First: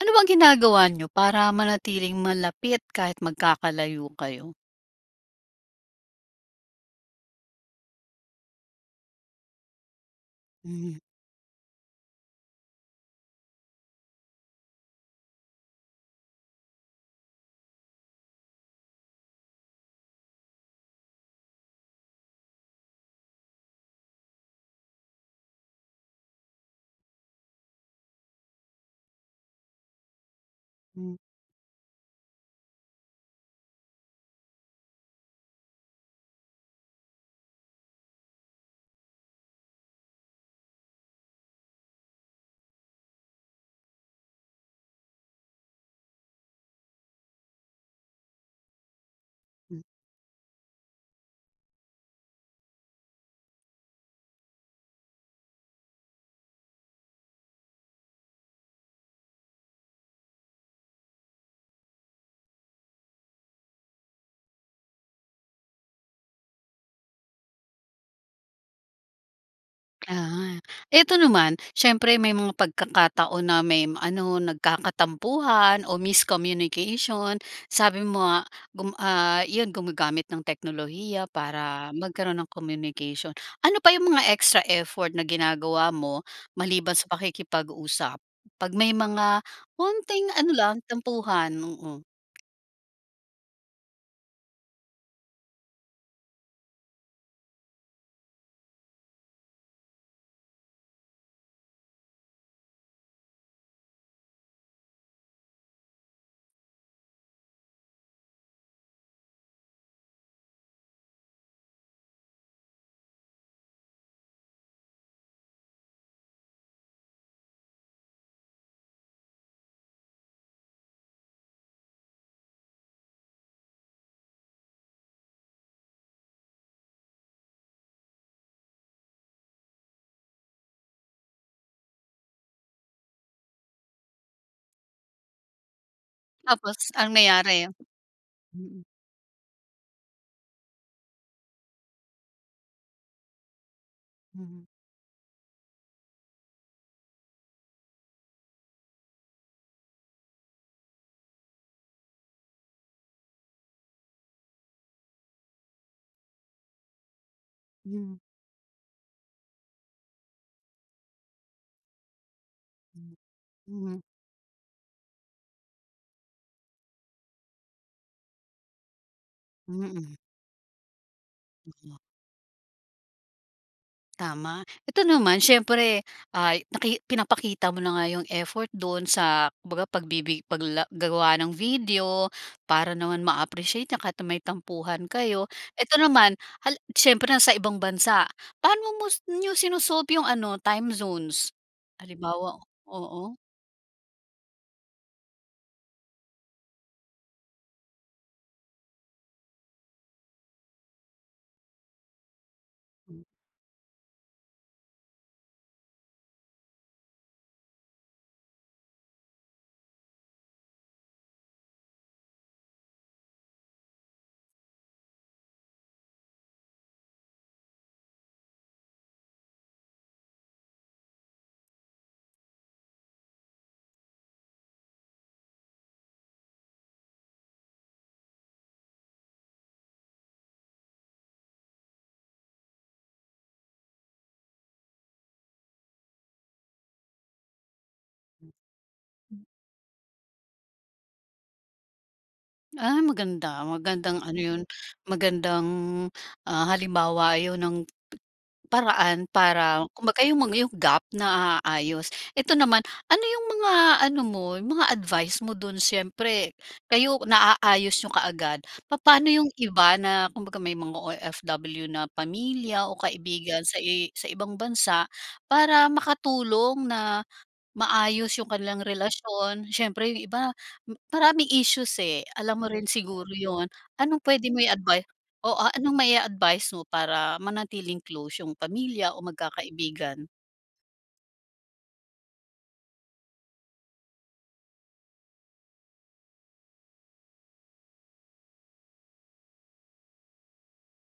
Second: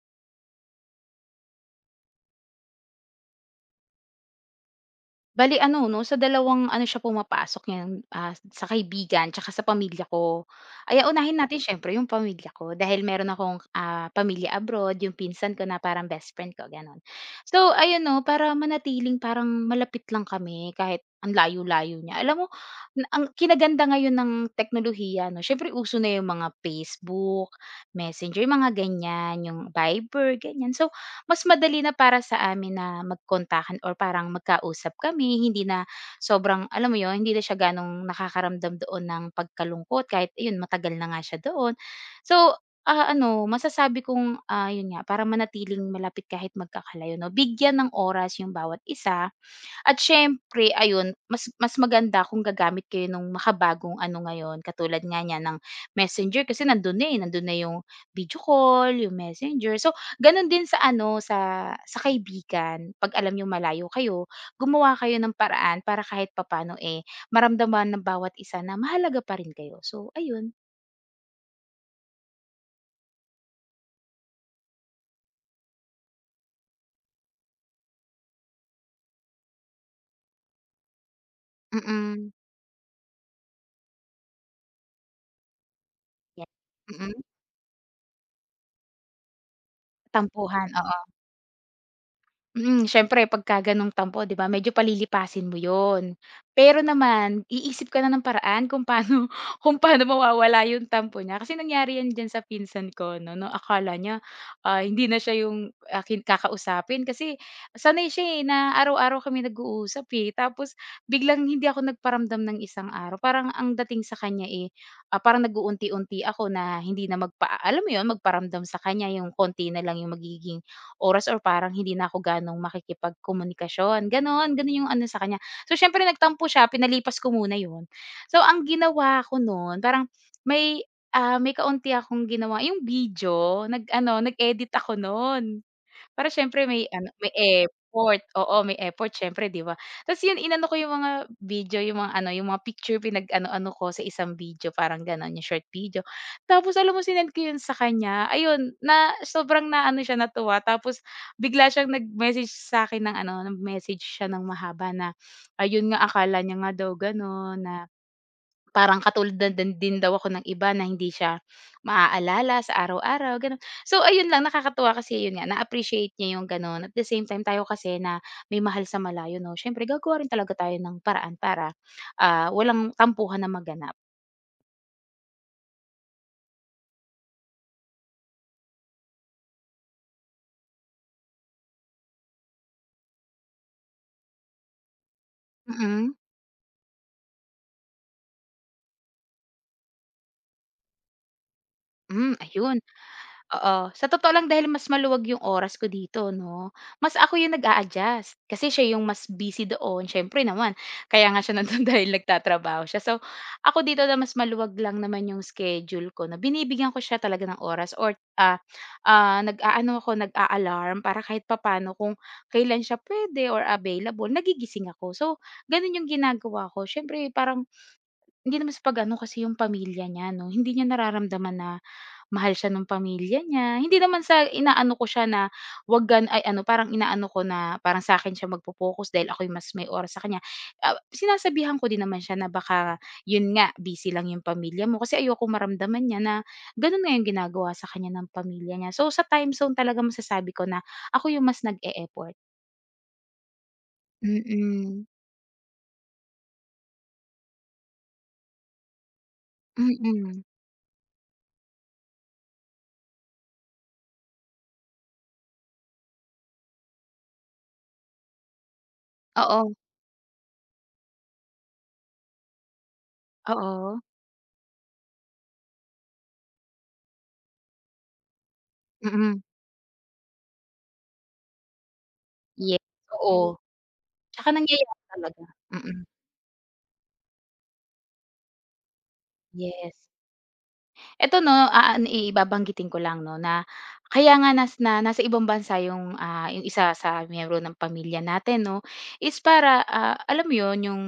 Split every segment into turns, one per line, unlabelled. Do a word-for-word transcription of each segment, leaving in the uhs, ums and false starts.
Ano bang ginagawa nyo para manatiling malapit kahit magkakalayo kayo?
Bale ano 'no, sa dalawang ano siya pumapasok ngayon, ah, sa kaibigan tsaka sa pamilya ko.
Hmm.
Ay, ah, unahin natin siyempre yung pamilya ko dahil meron akong, ah, pamilya abroad, yung pinsan ko na parang best friend ko, gano'n. So ayun 'no, para manatiling parang malapit lang kami kahit ang layo-layo niya. Alam mo na ang kinaganda ngayon ng teknolohiya 'no, siyempre uso na yung mga Facebook, Messenger, mga ganyan, yung Viber, ganyan. So
Mm.
mas madali na para sa amin na magkontakan or parang magkausap kami, hindi na sobrang alam mo yun, hindi na siya gano'ng nakakaramdam doon ng pagkalungkot kahit ayun matagal na nga siya doon. So, ah, ano masasabi kong, ah, yun nga para manatiling malapit kahit magkakalayo 'no, bigyan ng oras yung bawat isa
Hmm.
at siyempre ayun, mas mas maganda kung gagamit kayo ng makabagong ano ngayon, katulad nga niyan ng Messenger kasi nandun na, eh, nandun na yung video call, yung Messenger. So, ganun din sa ano, sa sa kaibigan, 'pag alam yung malayo kayo, gumawa kayo ng paraan para kahit papaano, eh, maramdaman ng bawat isa na mahalaga pa rin kayo. So ayun,
Ah, eto naman, siyempre may mga pagkakataon na may m- ano, nagkakatampuhan o miscommunication. Sabi mo nga, gum ah, 'yun gumagamit ng teknolohiya para
mm.
magkaroon ng communication. Ano pa yung mga extra effort na ginagawa mo
Yan,
maliban sa
mm,
pakikipag-usap? 'Pag may mga konting ano
tampuhan,
lang,
oo.
tampuhan, oo.
Mm, siyempre pagka gano'ng tampo 'di ba, medyo palilipasin mo 'yun. Pero naman iisip ka na ng paraan kung paano kung paano mawawala 'yung tampo niya. Kasi nangyari 'yan diyan sa pinsan ko 'no, no, akala niya, ah, hindi na siya 'yung, ah, kin kakausapin kasi sanay siya, eh, na araw-araw kami nag-uusap, eh. Tapos biglang hindi ako nagparamdam ng isang araw, parang ang dating sa kanya, eh, ah, parang nag-uunti-unti ako na hindi na magpa alam mo 'yun, magparamdam sa kanya, 'yung konti na lang 'yung magiging oras or parang hindi na ako ganong makikipagkomunikasyon, gano'n. Gano'n yung ano sa kanya. So, siyempre nagtampo siya, pinalipas ko muna 'yun. So, ang ginawa ko no'n parang may, ah, may kaunti akong ginawa yung video nag-ano, nag-edit ako no'n. Para siyempre
Tapos
may ano,
ang
may
nangyari?
effort, oo, may
Mm.
effort siyempre 'di ba? Tapos 'yun inano ko 'yung mga video, 'yung mga ano, 'yung mga picture pinag-ano-ano ko sa isang
Mhm.
video parang gano'n, 'yung short video. Tapos alam mo sinend ko 'yun sa kanya, ayun na sobrang na ano siya natuwa tapos bigla siyang nag-message sa akin ng ano, nag-message siya ng mahaba na, ayun nga akala niya nga daw gano'n na
Hmm.
parang katulad na din din daw ako ng iba na hindi siya maaalala sa araw-araw, gano'n.
Hmm.
So
Mhm.
ayun lang, nakakatuwa kasi yun nga, na-appreciate niya yung gano'n. At the same time, tayo kasi na may mahal sa malayo 'no, siyempre
Mm.
gagawa rin talaga tayo ng paraan para, ah, walang tampuhan na maganap.
Tama. Ito naman siyempre, ah, naki pinapakita mo na nga yung effort doon sa kumbaga pagbibig pagla ng video para naman ma-appreciate niya kahit na may tampuhan kayo. Ito
Mm-mm. Mm.
naman, hal syempre na sa ibang bansa, paano mo nyo sino-solve yung ano, time zones?
Hmm,
Halimbawa,
ayun.
oo.
Oo, sa totoo lang dahil mas maluwag yung oras ko dito 'no, mas ako yung nag-a-adjust kasi siya yung mas busy doon siyempre naman kaya nga siya nandun dahil nagtatrabaho siya. So, ako dito na mas maluwag lang naman yung schedule ko na binibigyan ko siya talaga ng oras or, ah, ah, nag-aano ako nag-a-alarm para kahit papaano kung kailan siya puwede or available nagigising ako. So, ganun yung ginagawa ko siyempre parang hindi naman sa pag-ano kasi yung pamilya niya 'no, hindi niya nararamdaman na mahal siya nung pamilya niya, hindi naman sa inaano ko siya na wag gan ay ano parang inaano ko na parang sa akin siya magfo-focus dahil ako yung mas may oras sa kanya. Ah, sinasabihan ko din naman siya na baka yun nga busy lang yung pamilya mo kasi ayokong maramdaman niya na ganun nga yung ginagawa sa kanya ng pamilya niya. So, sa time zone talaga masasabi ko na ako yung mas nag-e-effort.
Ah, maganda, magandang ano 'yun,
Mm,
magandang, ah, halimbawa 'yun ng paraan para kumbaga
mm.
yung mga yung gap na aayos. Ito naman, ano yung mga ano mo, yung mga advice mo dun siyempre kayo naaayos niyo kaagad. Papaano yung
Oo,
iba na kumbaga may mga o f w na pamilya o kaibigan sa
oo.
i sa ibang bansa para makatulong na maayos yung kanilang
Mm,
relasyon, siyempre yung iba m- maraming issues, eh, alam mo
yes,
rin siguro
oo.
yon. Anong puwede
Tsaka
mo
nangyayari
i-advice,
talaga.
oo, anong
Mm,
mai advice mo para manatiling close yung pamilya o
yes.
magkakaibigan?
Eto 'no, ah, i babanggitin ko lang 'no na kaya nga nas na nasa ibang bansa yung, ah, yung isa sa miyembro ng pamilya natin 'no, is para, ah, alam mo yun, yung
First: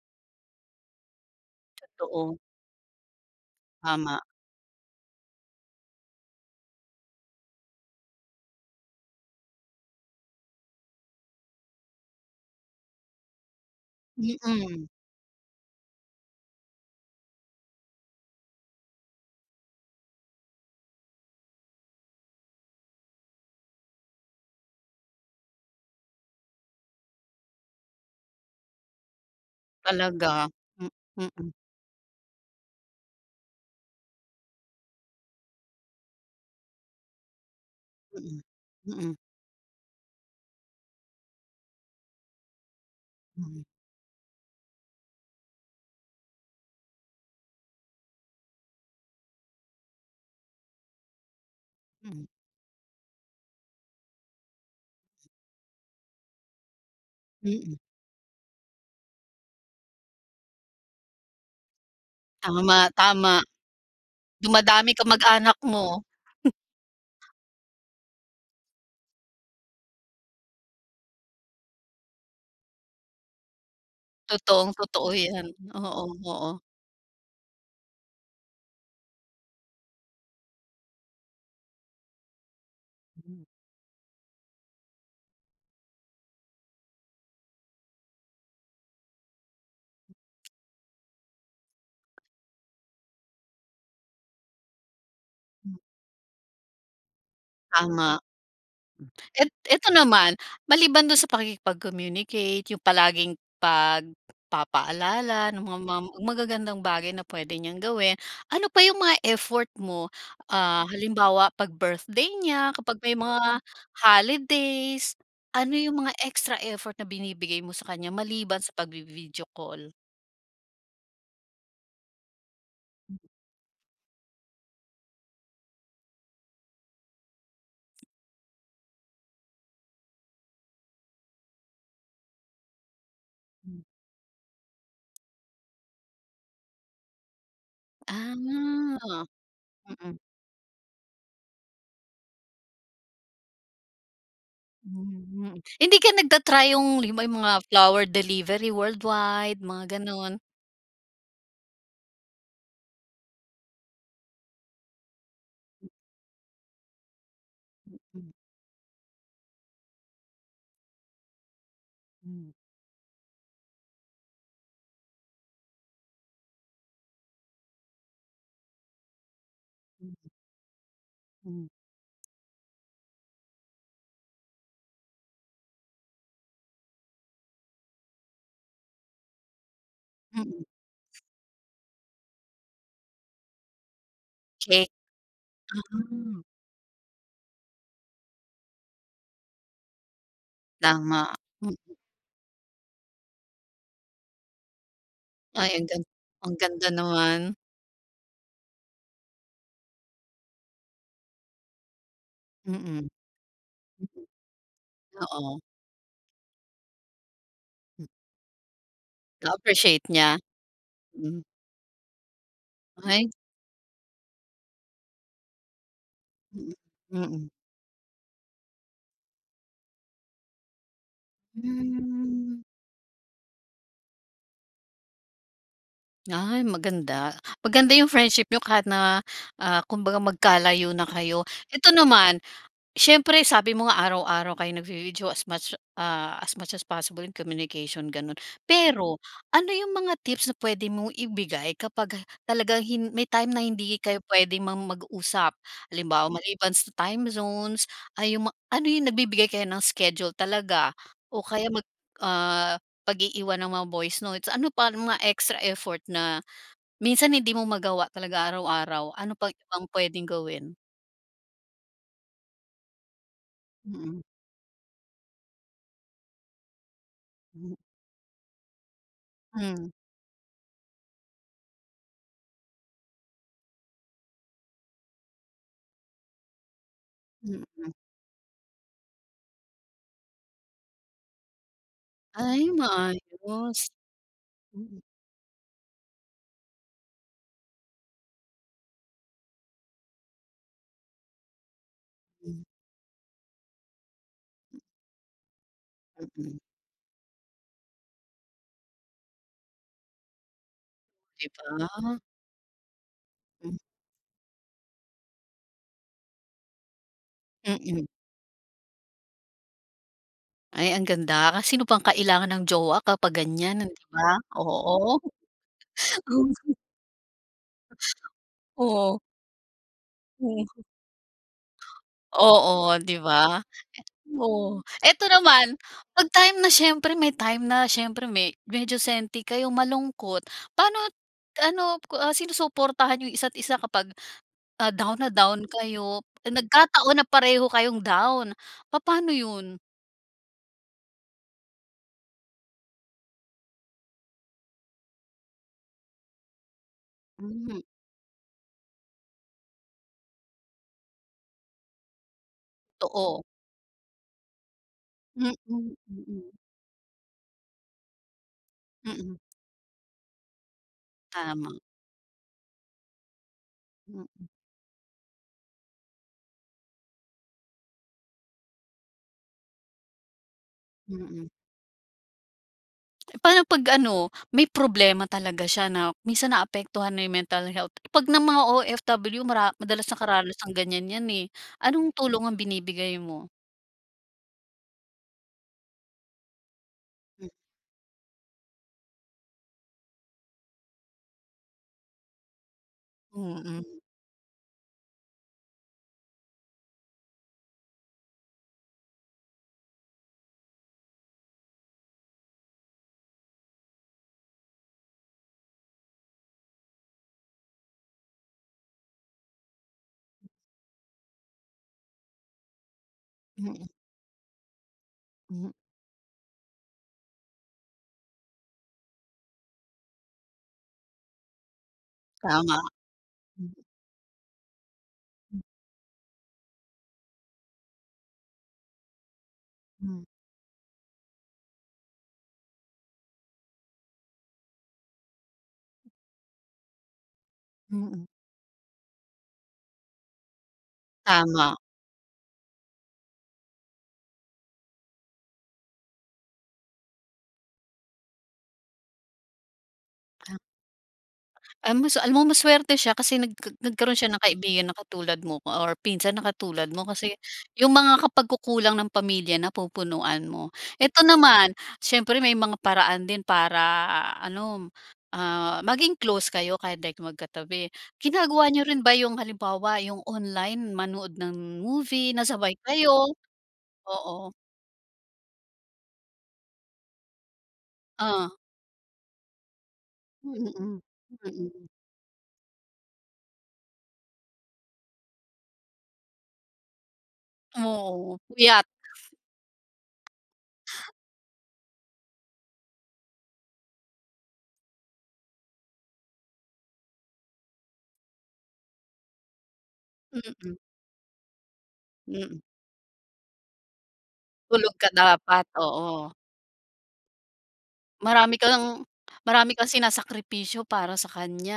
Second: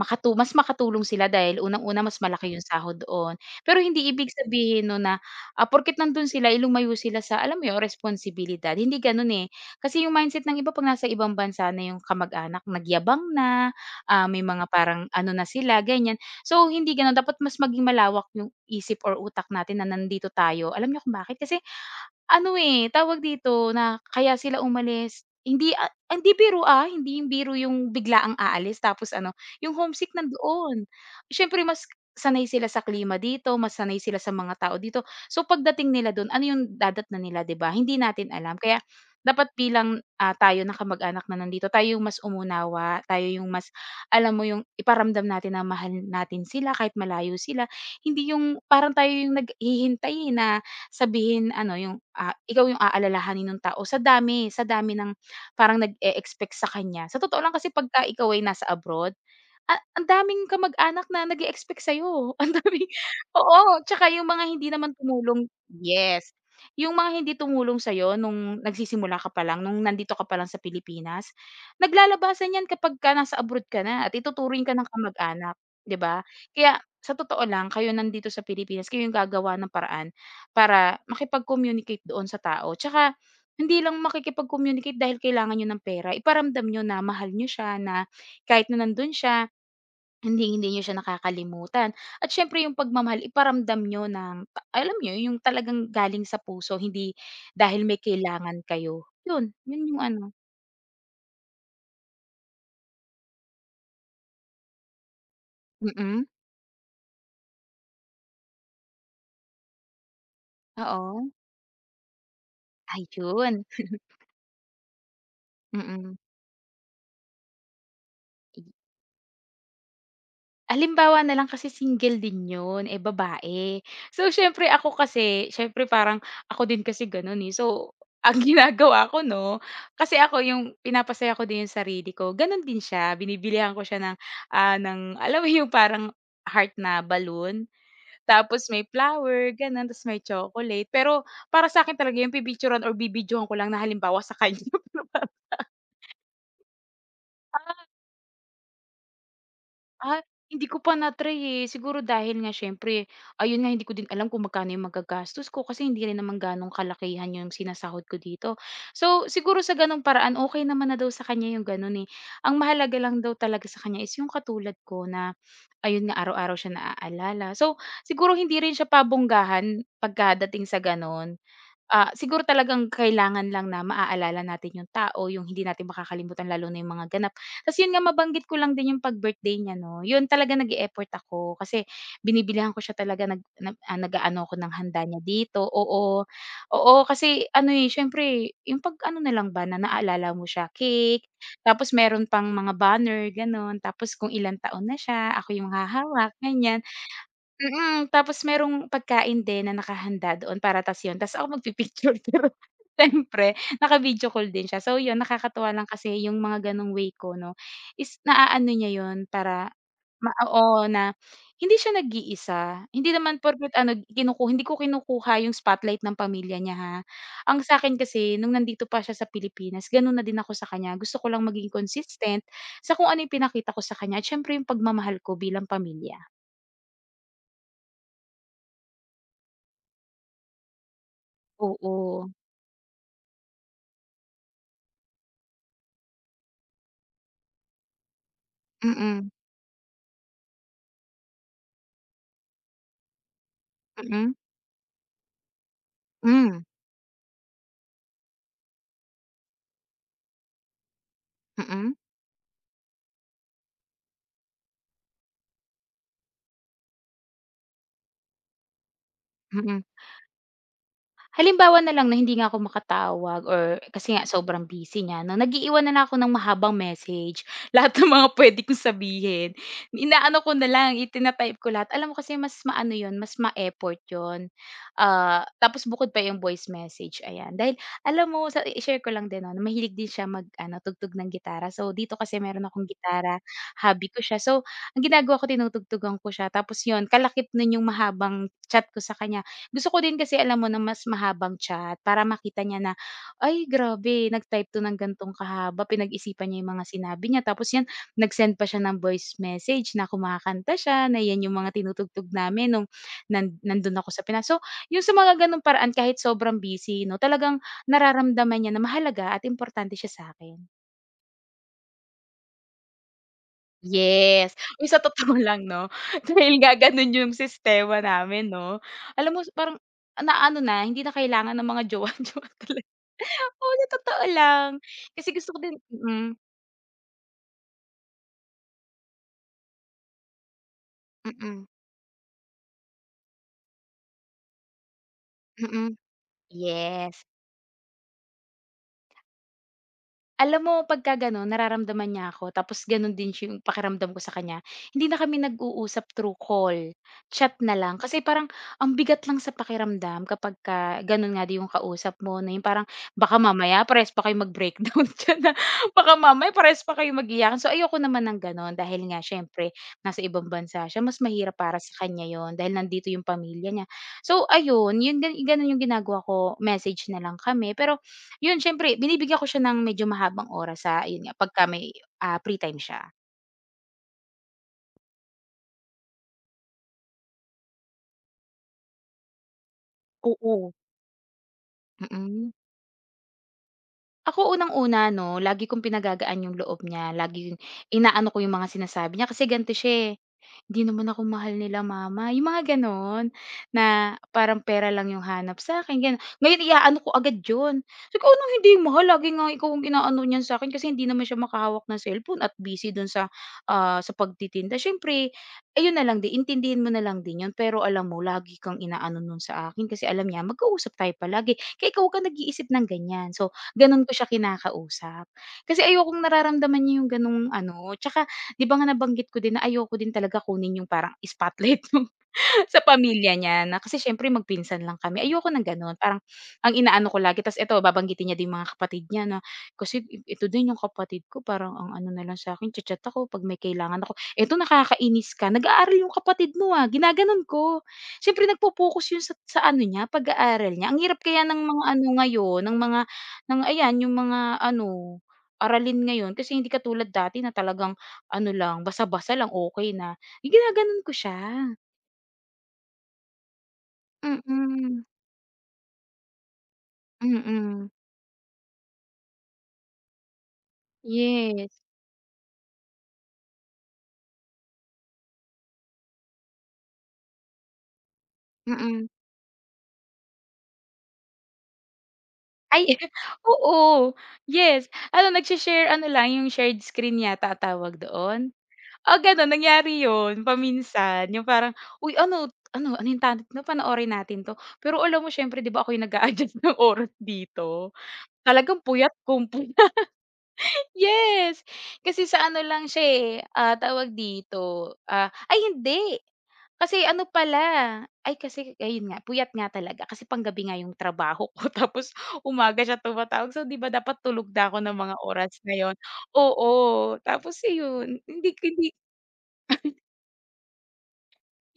makatu mas makatulong sila dahil unang-una mas
Totoo,
malaki yung sahod doon. Pero hindi
tama.
ibig sabihin 'no na, ah, porket nandun sila, eh, lumayo sila sa alam mo yun, responsibilidad, hindi ganon eh. Kasi yung mindset ng iba 'pag nasa ibang bansa na yung kamag-anak, nagyabang na, ah,
Mm.
may mga
Mm,
parang ano na sila, ganyan. So, hindi gano'n dapat mas maging malawak yung isip or utak natin na nandito tayo. Alam niyo kung bakit? Kasi ano, eh, tawag dito na kaya sila umalis hindi, ah, hindi biro, ah, hindi yung biro yung biglaang aalis tapos ano, yung homesick
talaga.
nandoon.
M mm,
Siyempre mas sanay sila sa klima dito, mas sanay sila sa mga tao dito. So pagdating nila dun ano yung dadatnan nila, 'di ba? Hindi natin
mm,
alam kaya
mm,
dapat bilang, ah, tayo na kamag-anak na nandito tayo yung mas umunawa, tayo yung
mm,
mas alam mo yung iparamdam natin na mahal natin sila kahit malayo sila. Hindi yung parang tayo yung naghihintay, eh, na sabihin ano yung,
mm,
ah, ikaw yung aalalahanin nung tao sa dami, sa dami ng parang nag-e-expect sa kanya. Sa totoo lang kasi
mm.
pagka ikaw ay nasa abroad, A ang daming kamag-anak na nag-e-expect sa'yo, ang
Tama,
daming
tama.
oo, tsaka yung mga hindi
Dumadami
naman
ka mag
tumulong
anak mo,
yes, yung mga hindi tumulong sa'yo nung nagsisimula ka pa lang, nung nandito ka pa lang sa Pilipinas, naglalabasan 'yan kapagka nasa abroad ka na at ituturing ka ng
totoong-totoo yan.
kamag-anak, 'di
Oo,
ba?
oo.
Kaya sa totoo lang kayo nandito sa Pilipinas, kayo yung gagawa ng paraan para makipag-communicate doon sa tao tsaka hindi lang makikipag-communicate dahil kailangan niyo ng pera, iparamdam niyo na mahal niyo siya, na kahit na nandun siya hindi hindi niyo siya nakakalimutan at siyempre yung pagmamahal iparamdam niyo ng ta- alam niyo yung
Hmm,
talagang galing sa puso hindi dahil may
tama.
kailangan kayo. Yun,
Et
yun
eto
yung ano
naman, maliban dun sa pakikipag-communicate, yung palaging pagpapaalala ng mga mam
mm,
magagandang bagay na puwede niyang gawin, ano pa yung mga effort mo? Ah,
oo.
halimbawa 'pag birthday niya, kapag may mga
Ayun,
holidays, ano yung mga
mm.
extra effort na binibigay mo sa kanya maliban sa pagvi-video call?
Halimbawa na lang kasi single din 'yun, eh, babae. So siyempre ako kasi, siyempre parang ako din kasi gano'n, eh. So ang ginagawa ko 'no, kasi ako yung pinapasaya ko din yung sarili ko, gano'n din siya. Binibilihan
Hmm,
ko siya ng, ah, ng alam mo yung parang heart na balloon,
ah,
tapos may flower gano'n, tapos
mm.
may chocolate. Pero para sa akin talaga yung pipicturan or bibidyohan ko lang na halimbawa sa kanya.
Hmm, hindi ka nagta-try yung halimbawa yung mga flower delivery worldwide, mga
Ah,
gano'n?
hindi ko pa na-try, eh. Siguro dahil nga siyempre ayun nga hindi ko din alam kung magkano yung magagastos ko kasi hindi rin naman gaanong kalakihan yung sinasahod ko dito. So, siguro sa gano'ng paraan okay naman na daw sa kanya yung gano'n, eh.
Mm.
Ang mahalaga lang daw talaga sa kanya is yung katulad ko na ayun nga araw-araw siya naaalala. So, siguro hindi rin siya pabonggahan pagkadating sa gano'n.
Mm.
Ah, siguro talagang kailangan lang na maaalala natin yung tao, yung hindi natin makakalimutan lalo na yung mga ganap. Tapos yun nga mabanggit ko lang din yung pag-birthday niya 'no, yun talaga
Mm,
nag effort ako kasi binibilihan ko siya talaga nag nag ah, nag-aano ako ng
cake,
handa niya dito, oo.
ah,
Oo, kasi ano, eh, siyempre yung 'pag ano na lang ba na naalala mo siya,
tama.
cake,
Hmm,
tapos meron pang mga banner gano'n, tapos kung ilang taon na siya, ako yung
ay ang gan
hahawak,
ang
ganyan.
ganda naman.
Mm, tapos merong pagkain din na nakahanda doon para tas yun, tas ako magpi-picture pero
Mm,
siyempre naka-video
mm,
call din siya. So yun,
oo.
nakakatuwa lang kasi yung mga ganong way ko 'no,
Hmm,
is naaano niya yun para
na-appreciate niya?
ma oo, na
Hmm,
hindi siya nag-iisa. Hindi
ay,
naman porket ano kinuku hindi ko kinukuha yung spotlight ng pamilya
mm,
niya ha.
mm.
Ang sa'kin kasi nung nandito pa siya sa Pilipinas ganun na din ako sa kanya. Gusto ko lang maging consistent
Hmm,
sa kung ano yung pinakita ko sa kanya at siyempre yung pagmamahal ko bilang pamilya,
ay maganda. Maganda yung friendship niyo kahit na, ah, kumbaga magkalayo na kayo. Ito
oo.
naman. Siyempre sabi mo nga araw-araw kayo nagvi-video as much, ah, as much as possible in communication gano'n.
Mm,
Pero
mm,
ano yung mga tips na puwede mong ibigay kapag talagang hin may time na hindi kayo
hmm,
puwedeng mang mag-usap? Halimbawa
hmm,
maliban sa time zones ay yung ma ano yung nagbibigay kayo ng schedule talaga o kaya mag, ah, pag-iiwan ng mga voice notes. Ano pa ang mga extra effort na minsan hindi mo magawa talaga araw-araw? Ano pang
mm, mm.
ibang puwedeng gawin?
Halimbawa na lang na hindi nga ako makatawag or kasi
Mm,
nga sobrang busy niya 'no, nag-iiwan na lang ako ng mahabang message.
hmm,
Lahat ng mga puwede kong sabihin,
hmm,
inaano ko na lang, itina-type ko lahat. Alam mo kasi mas maano 'yun, mas ma-effort 'yun. Ah, tapos bukod pa yung voice message, ayan. Dahil
mm.
alam mo sa i-share ko lang din 'no, na mahilig din siya mag-ano, tugtog ng gitara. So, dito kasi
Ay,
meron akong gitara,
maayos.
hobby ko siya. So,
Mm,
ang ginagawa ko tinutugtugan ko siya tapos 'yun kalakip nun yung mahabang chat ko sa kanya. Gusto ko din kasi alam mo na mas mahabang chat para makita niya na, "Ay grabe nag-type 'to ng gan'tong kahaba, pinag-isipan
mm,
niya yung mga sinabi niya tapos 'yan nag-send pa siya ng voice message na kumakanta siya na 'yan
'di
yung mga
ba?
tinutugtog namin nung nan
Hmm,
nandun ako sa Pinas." So, yung sa mga gano'ng paraan kahit sobrang busy 'no, talagang
mm.
nararamdaman niya na mahalaga at importante siya sa akin.
Ay, ang ganda. Sino bang kailangan ng jowa kapag ganyan, hindi ba?
Yes. Uy, sa
Oo.
totoo lang 'no, dahil nga gano'n yung sistema namin 'no,
Oo,
alam mo parang naano
hmm,
na, hindi na kailangan ng mga jowa-jowa talaga.
oo, 'di ba?
Oo, sa totoo lang.
Oo. Eto
Kasi gusto ko din
naman, 'pag
mm,
time na siyempre may time na siyempre me medyo senti kayo, malungkot. Paano
mm, mm.
ano, ku- ah, sinusuportahan yung isa't isa kapag, ah, down na down
Mm.
kayo, nagkataon
Yes.
na pareho kayong down. Paano yun?
Alam mo pagka gano'n nararamdaman niya ako, tapos gano'n din siya yung pakiramdam ko sa kanya, hindi na kami nag-uusap through call, chat na
Mhm,
lang. Kasi parang ang bigat lang sa pakiramdam kapagka gano'n nga din yung kausap mo, na yung parang baka
totoo.
mamaya parehas pa kayo mag-breakdown diyan,
Mm,
na baka mamaya
mm,
parehas pa kayo mag-iyakan. So, ayoko naman ng gano'n dahil
mm,
nga
mm.
siyempre nasa ibang bansa siya, mas mahirap
Tama.
para sa kanya yon dahil nandito yung pamilya niya.
M
So ayun, yun gano'n yung ginagawa ko, message na lang kami, pero yun siyempre binibigyan ko siya ng medyo mahabang oras sa ayun nga
mm.
pagka may, ah, free time siya.
Eh, paano 'pag ano, may problema talaga siya na minsan naapektuhan na yung mental health. 'Pag ng mga o f w mara madalas nakaranas
Oo.
ng ganyan 'yan, eh. Anong tulong
Mm.
ang binibigay mo?
Ako unang-una 'no, lagi kong pinagagaan yung loob niya,
Hmm,
laging inaano ko yung mga sinasabi niya kasi ganito siya, eh, "Hindi naman ako mahal nila mama." Yung mga gano'n,
mm,
na parang pera lang yung hanap sa akin gano'n. Ngayon iaano ko agad 'yun, sabi ko, "Anong hindi mahal, lagi nga ikaw ang inaano niyan sa akin. Kasi hindi naman siya makahawak ng cellphone at busy do'n sa, ah, sa pagtitinda. Siyempre, ayun na lang din, intindihin mo na lang din 'yun, pero alam mo lagi kang inaano no'n sa akin kasi alam niya magkausap tayo palagi, kaya ikaw ka nag-iisip ng ganiyan." So,
mm,
gano'n ko siya kinakausap.
mm,
Kasi ayokong nararamdaman niya yung gano'ng ano, 'tsaka 'di ba nga nabanggit ko din na ayoko din talaga kunin yung parang spotlight
tama.
sa pamilya niya
Mm,
na, kasi siyempre magpinsan lang kami. Ayoko ng gano'n, parang ang inaano ko lagi ta's eto, babanggitin niya din yung mga kapatid niya na, "Kasi
mm,
i- ito din yung kapatid ko, parang ang ano na lang sa'kin, cha-chat ako 'pag may kailangan ako." "Eto nakakainis ka, nag-aaral yung kapatid mo, ah." Ginagano'n ko.
mm,
Siyempre nagpo-focus yun sa sa ano niya, pag-aaral niya. Ang hirap kaya ng
tama.
mga ano ngayon, ng mga, ng ayan yung mga ano, aralin ngayon kasi hindi katulad dati na talagang ano lang, basa-basa lang okay na. Yung ginagano'n ko siya.
Ah, mas alam mo masuwerte siya kasi nagka nagkaroon siya ng kaibigan na
Mm,
katulad mo or pinsan na katulad mo kasi
mm.
yung mga ka pagkukulang ng pamilya napupunuan mo. Ito naman,
Yes,
siyempre may mga paraan din para ano, ah, maging close kayo kahit di magkatabi. Ginagawa niyo rin
mm.
ba yung halimbawa yung online manood ng movie na sabay
Ay,
kayo?
oo,
Oo,
yes. Ano, nagshi-share ano lang, yung shared screen yata tawag doon?
ah,
Oh, gano'n, nangyari yun
mm,
paminsan. Yung parang,
mm.
"Uy, ano ano ano yung topic na panoorin natin 'to." Pero alam mo siyempre 'di ba ako yung nag-a-adjust ng oras dito.
Oo,
Talagang
puyat,
puyat, kung yes, kasi sa ano lang siya, eh, ah, tawag dito, ah ay hindi, kasi ano pala, ay kasi ayun nga, puyat nga talaga kasi panggabi
mm,
nga yung trabaho ko tapos
mm.
umaga siya tumatawag. So, 'di ba dapat tulog na ako
Tulog
ng
ka
mga oras
dapat,
na yun.
oo.
Oo, tapos iyon, hindi
Marami
hindi
kang Marami kang sinasakripisyo para sa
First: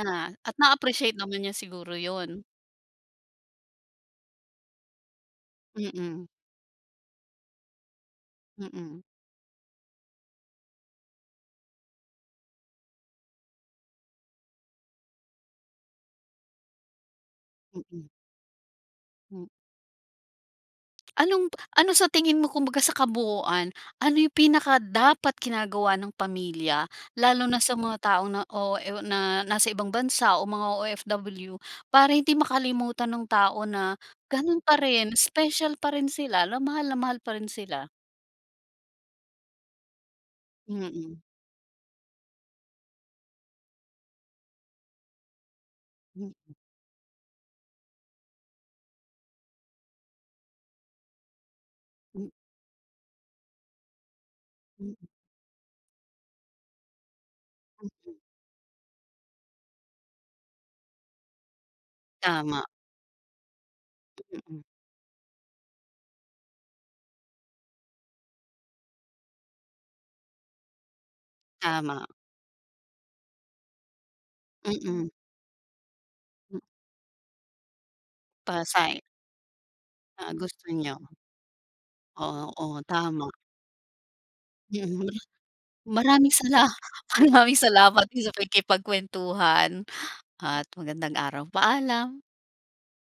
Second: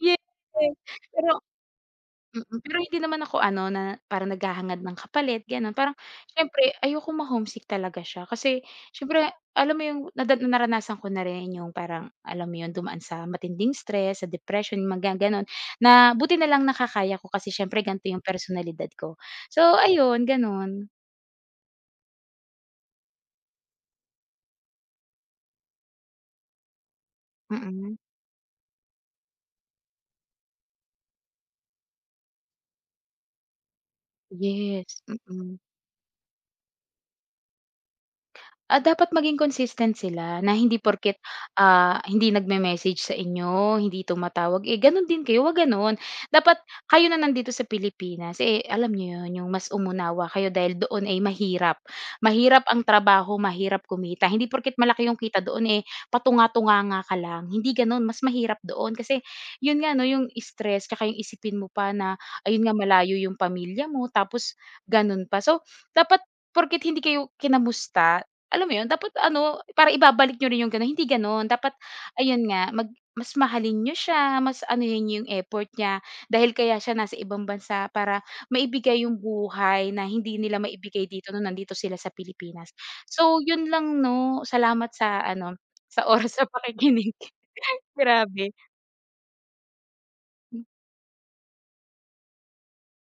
yes.
at na-appreciate naman
Pero
niya siguro yun.
mm, pero hindi naman ako ano na parang naghahangad ng kapalit gano'n. Parang
Mm,
siyempre ayokong ma-homesick talaga siya kasi
mm,
siyempre alam mo yung nada naranasan ko na rin, yung parang alam mo yun, dumaan sa matinding stress, sa depression, mga gano'n, na buti na lang nakakaya ko kasi siyempre
mm,
ganito yung personalidad ko.
hmm.
So ayun gano'n.
Anong ano sa tingin mo kumbaga sa kabuuan, ano yung pinaka dapat ginagawa ng pamilya lalo na sa mga
Mm.
taong na o ew na nasa ibang bansa o mga o f w para hindi makalimutan ng tao na ganon pa
Yes,
rin,
mm.
special pa rin sila, na mahal na mahal pa rin sila?
Ah, dapat maging consistent sila na
Mm,
hindi
hmm,
porket, ah, hindi nagme-message sa inyo, hindi tumatawag, eh, gano'n din kayo, huwag gano'n.
hmm,
Dapat kayo na nandito sa Pilipinas, eh, alam niyo 'yun, yung mas umunawa kayo dahil doon ay mahirap.
mm,
Mahirap ang trabaho, mahirap kumita, hindi porket
mm.
malaki yung kita doon, eh, patunga-tunganga ka lang, hindi gano'n,
Mm.
mas mahirap doon. Kasi 'yun nga 'no, yung stress tsaka yung isipin mo pa na
Tama,
ayun nga, malayo yung pamilya mo tapos
mm,
gano'n pa. So, dapat porket hindi kayo kinamusta, alam mo 'yun, dapat ano, para ibabalik niyo rin yung gano'n, hindi gano'n. Dapat
tama.
ayun nga, mag, mas mahalin niyo siya, mas anuhin
Mm,
niyo yung effort niya, dahil
m
kaya siya nasa ibang bansa para
pasay,
maibigay yung buhay na
ah,
hindi nila
gusto niyo.
maibigay dito nung nandito sila sa
Oo,
Pilipinas.
oo, tama.
So, 'yun lang 'no, salamat
Mm,
sa ano, sa
maraming
oras sa
sala
pakikinig.
maraming salamat din sa
Grabe.
pakikipagkuwentuhan at magandang araw. Paalam.